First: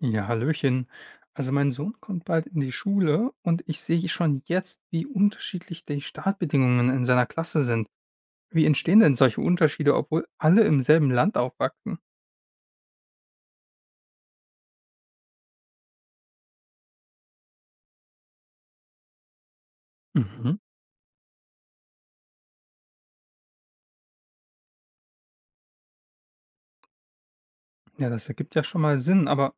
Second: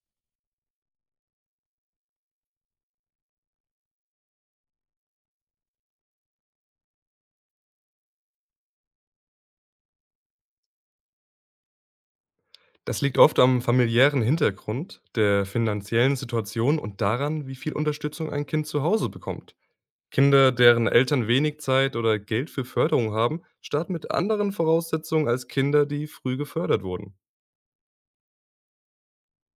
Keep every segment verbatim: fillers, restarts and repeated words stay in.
Ja, hallöchen. Also mein Sohn kommt bald in die Schule und ich sehe schon jetzt, wie unterschiedlich die Startbedingungen in seiner Klasse sind. Wie entstehen denn solche Unterschiede, obwohl alle im selben Land aufwachsen? Das liegt oft am familiären Hintergrund, der finanziellen Situation und daran, wie viel Unterstützung ein Kind zu Hause bekommt. Kinder, Mhm. deren Eltern wenig Zeit oder Geld für Förderung haben, starten mit anderen Voraussetzungen als Kinder, die früh gefördert wurden. Ja, das ergibt ja schon mal Sinn, aber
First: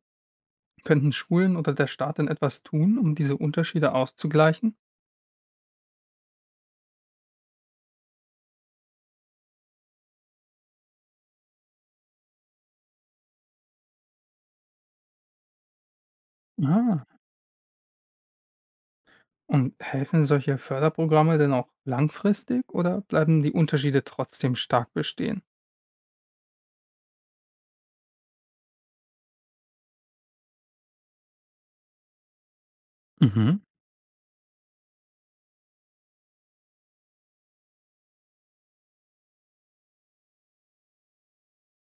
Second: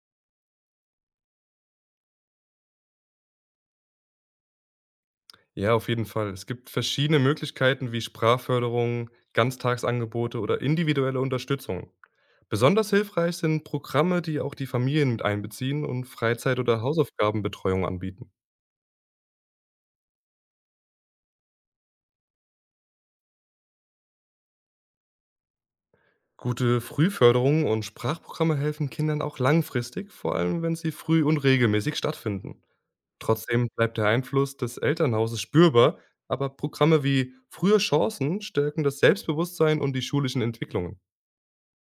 könnten Schulen oder der Staat denn etwas tun, um diese Unterschiede auszugleichen? Ja, auf jeden Fall. Es gibt verschiedene Möglichkeiten wie Sprachförderung, Ganztagsangebote oder individuelle Unterstützung. Besonders hilfreich sind Programme, die auch die Familien mit einbeziehen und Freizeit- oder Ah. Hausaufgabenbetreuung anbieten. Und helfen solche Förderprogramme denn auch langfristig oder bleiben die Unterschiede trotzdem stark bestehen? Gute Frühförderung und Sprachprogramme helfen Kindern auch langfristig, vor allem wenn sie früh und regelmäßig stattfinden. Mhm. Trotzdem bleibt der Einfluss des Elternhauses spürbar, aber Programme wie Frühe Chancen stärken das Selbstbewusstsein und die schulischen Entwicklungen.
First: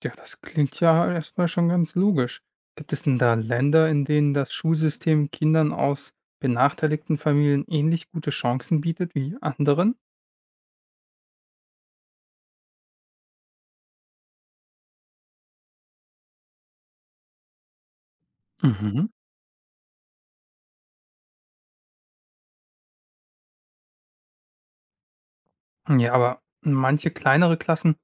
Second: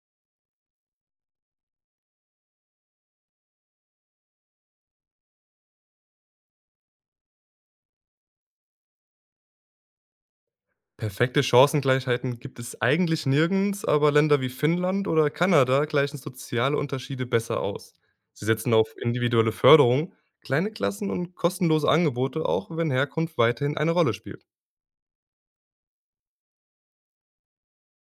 Ja, das klingt ja erstmal schon ganz logisch. Gibt es denn da Länder, in denen das Schulsystem Kindern aus benachteiligten Familien ähnlich gute Chancen bietet wie anderen? Perfekte Chancengleichheiten gibt es eigentlich nirgends, aber Länder wie Finnland oder Kanada gleichen soziale Unterschiede besser aus. Sie setzen auf Mhm. individuelle Förderung, kleine Klassen und kostenlose Angebote, auch wenn Herkunft weiterhin eine Rolle spielt. Ja, aber manche kleinere Klassen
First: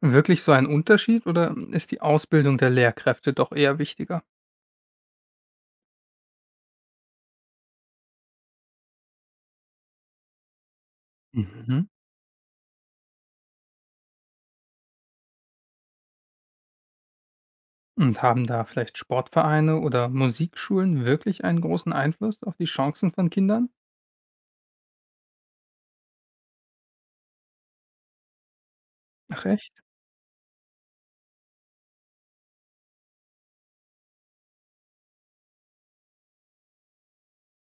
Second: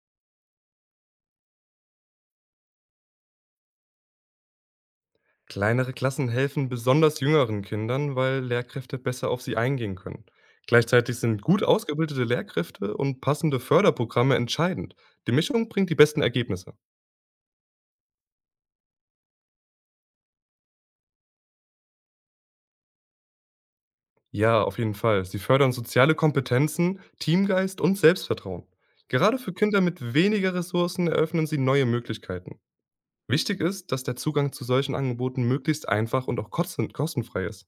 wirklich so ein Unterschied oder ist die Ausbildung der Lehrkräfte doch eher wichtiger? Kleinere Klassen helfen besonders jüngeren Kindern, weil Lehrkräfte besser auf sie eingehen können. Gleichzeitig sind gut Mhm. ausgebildete Lehrkräfte und passende Förderprogramme entscheidend. Die Mischung bringt die besten Ergebnisse. Und haben da vielleicht Sportvereine oder Musikschulen wirklich einen großen Einfluss auf die Chancen von Kindern? Ja, auf jeden Fall. Sie fördern soziale Kompetenzen, Teamgeist und Selbstvertrauen. Gerade Ach für echt? Kinder mit weniger Ressourcen eröffnen sie neue Möglichkeiten. Wichtig ist, dass der Zugang zu solchen Angeboten möglichst einfach und auch kosten- kostenfrei ist.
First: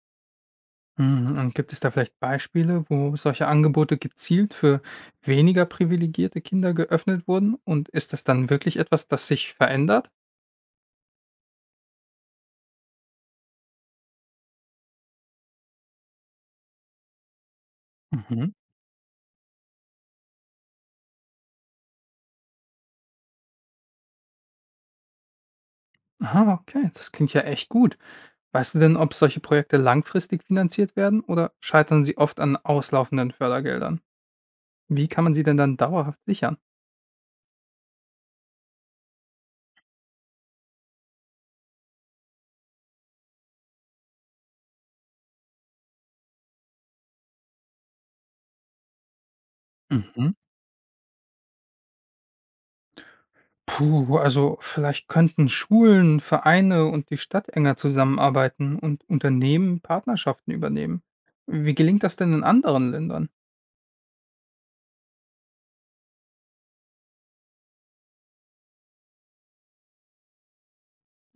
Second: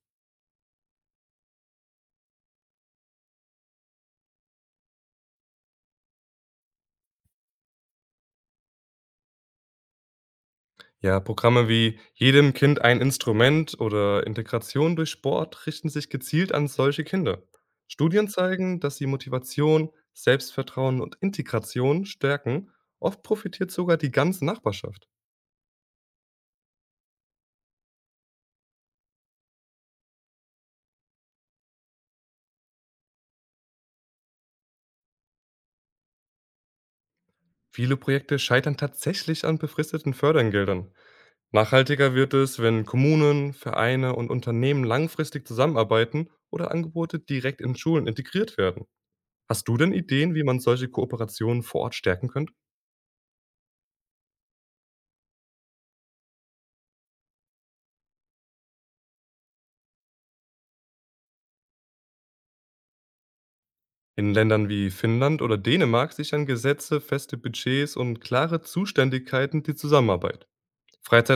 Mhm, und gibt es da vielleicht Beispiele, wo solche Angebote gezielt für weniger privilegierte Kinder geöffnet wurden? Und ist das dann wirklich etwas, das sich verändert? Ja, Programme wie „Jedem Kind ein Instrument“ oder „Integration durch Sport“ richten sich gezielt an solche Kinder. Studien Mhm. zeigen, dass sie Motivation, Selbstvertrauen und Integration stärken. Oft profitiert sogar die ganze Nachbarschaft. Aha, okay, das klingt ja echt gut. Weißt du denn, ob solche Projekte langfristig finanziert werden oder scheitern sie oft an auslaufenden Fördergeldern? Wie kann man sie denn dann dauerhaft sichern? Viele Projekte scheitern tatsächlich an befristeten Fördergeldern. Nachhaltiger wird es, wenn Kommunen, Vereine und Unternehmen langfristig zusammenarbeiten oder Angebote direkt in Schulen integriert werden. Hast du denn Mhm. Ideen, wie man solche Kooperationen vor Ort stärken könnte? Puh, also vielleicht könnten Schulen, Vereine und die Stadt enger zusammenarbeiten und Unternehmen Partnerschaften übernehmen. Wie gelingt das denn in anderen Ländern? In Ländern wie Finnland oder Dänemark sichern Gesetze feste Budgets und klare Zuständigkeiten die Zusammenarbeit.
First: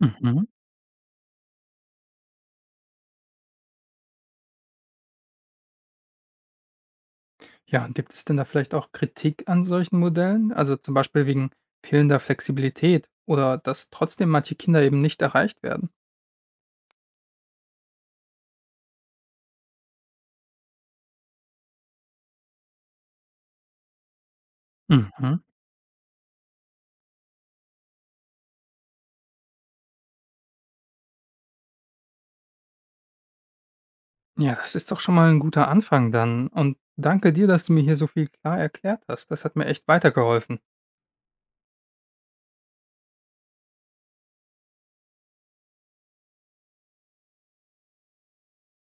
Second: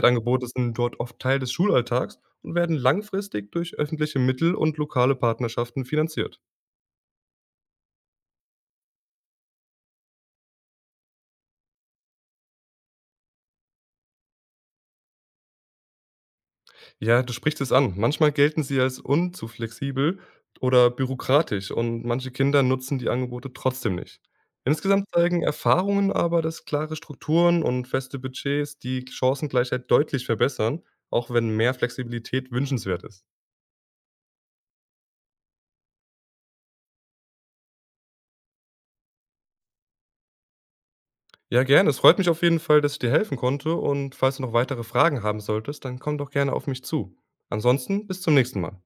Mhm. sind dort oft Teil des Schulalltags und werden langfristig durch öffentliche Mittel und lokale Partnerschaften finanziert. Ja, und gibt es denn da vielleicht auch Kritik an solchen Modellen? Also zum Beispiel wegen fehlender Flexibilität oder dass trotzdem manche Kinder eben nicht erreicht werden. Ja, du sprichst es an. Manchmal gelten sie als unzuflexibel oder bürokratisch und manche Kinder nutzen die Angebote trotzdem nicht. Insgesamt Mhm. zeigen Erfahrungen aber, dass klare Strukturen und feste Budgets die Chancengleichheit deutlich verbessern, auch wenn mehr Flexibilität wünschenswert ist. Ja, das ist doch schon mal ein guter Anfang dann. Und danke dir, dass du mir hier so viel klar erklärt hast. Das hat mir echt weitergeholfen. Ja, gerne. Es freut mich auf jeden Fall, dass ich dir helfen konnte und falls du noch weitere Fragen haben solltest, dann komm doch gerne auf mich zu. Ansonsten bis zum nächsten Mal.